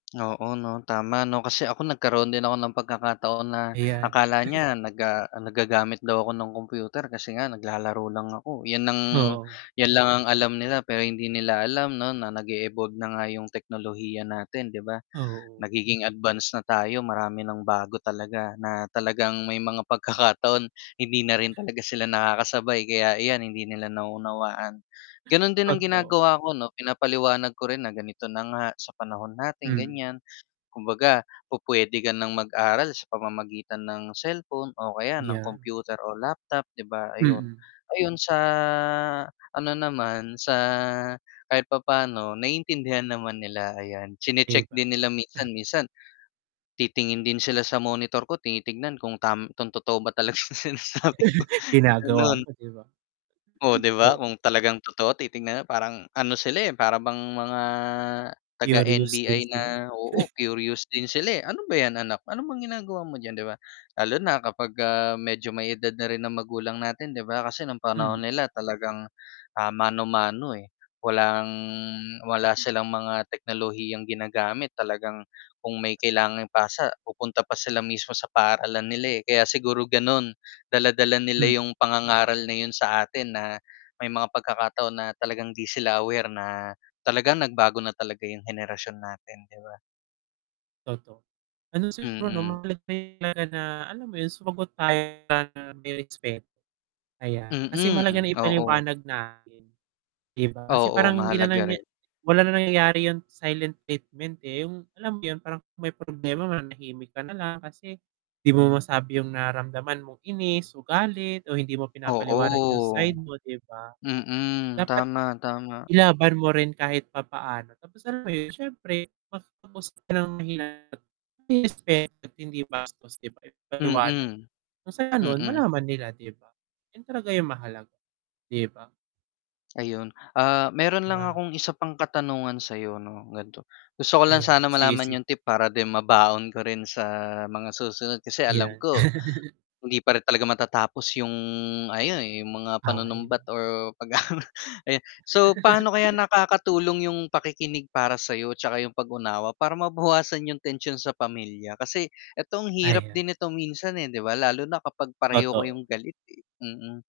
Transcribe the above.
Oo 'no, tama 'no, kasi ako nagkaroon din ako ng pagkakataon na Ayan. akala niya naga nag-gagamit daw ako ng computer kasi nga naglalaro lang ako, 'yan ang Oo. 'yan lang ang alam nila pero hindi nila alam 'no nag-e-evolve na nga 'yong teknolohiya natin 'di ba, Oo. nagiging advance na tayo marami nang bago talaga na talagang may mga pagkakataon hindi na rin talaga sila nakakasabay kaya iyan hindi nila nauunawaan, ganun din ang Totoo. ginagawa ko 'no, pinapaliwanag ko rin na ganito na nga sa panahon natin Mhm. ganiyan, kumbaga, pupuwede ka ng mag-aral sa pamamagitan ng cellphone, o kaya ng Yan. computer o laptop 'di ba ayun. Mm. Ayun sa ano naman sa kahit papaano naiintindihan naman nila ayan, 'Di chine-check ba. din nila minsan, minsan titingin din sila sa monitor ko tinitingnan kung tam kung totoo ba talaga yung sinasabi ko, Ginagawa ganun. mo 'di ba? Oh, 'di ba Oh kung talagang totoo titingnan na parang ano sila, eh, para bang mga taga Curious din NBI na sila, eh. oo, curious din sila, eh, "Ano ba yan anak? Ano bang ginagawa mo diyan?" 'Di ba, lalo na kapag ka, ah, medyo may edad na rin ang magulang natin 'di ba, kasi nung Hmm. panahon nila talagang, ah, mano-mano, eh, walang wala silang mga teknolohiyang ginagamit talagang kung may kailangang ipasa, pupunta pa sila mismo sa paaralan nila, eh, kaya siguro ganun, dala-dala nila M yung pangangaral na yun sa atin na, may mga pagkakataon na talagang hindi sila aware na, talagang nagbago na talaga yung henerasyon natin 'di ba? Totoo, ano siguro Mm. mahalaga na, [unintelligible] alam mo yun sumagot tayo ng may respecto. Ayan, kasi mahalaga Mm, na oo. ipaliwanag natin, 'di ba kasi Oo, parang hindi na mahalaga niya rin. wala na nangyayari yung silent treatment, eh, yung alam mo yun parang may problema mananahimik ka nalang, kasi di mo masabi yung nararamdaman mong inis, o galit, o hindi mo Oo. pinapaliwanag yung side mo 'di ba? Mm, Dapat tama, tama. ilaban mo rin kahit papaano, tapos alam mo yun siyempre matapos ng mahinahon, may respeto at hindi bastos 'di ba na paliwanag, Mm. kung sa ganun Mm. malaman nila 'di ba, yun talaga yung mahalaga, 'di ba? Ayun, ah, meron lang Mga akong isa pang katanungan sayo 'no, gan'to gusto ko lang Ayan, sana sige, malaman sige. yung tip para din mabaon ko rin sa mga susunod kasi alam Yan. ko hindi pa rin talaga matatapos yung ah, [unintelligible] yung mga Away 'no. panunumbat or pag aano ayan so paano kaya nakakatulong yung pakikinig para sa'yo, 'tsaka yung pag-unawa para mabawasan yung tensyon sa pamilya kasi eto ang hirap Ayon. din ito minsan, eh, 'di ba lalo na kapag pareho Totoo. kayong galit, eh, mm.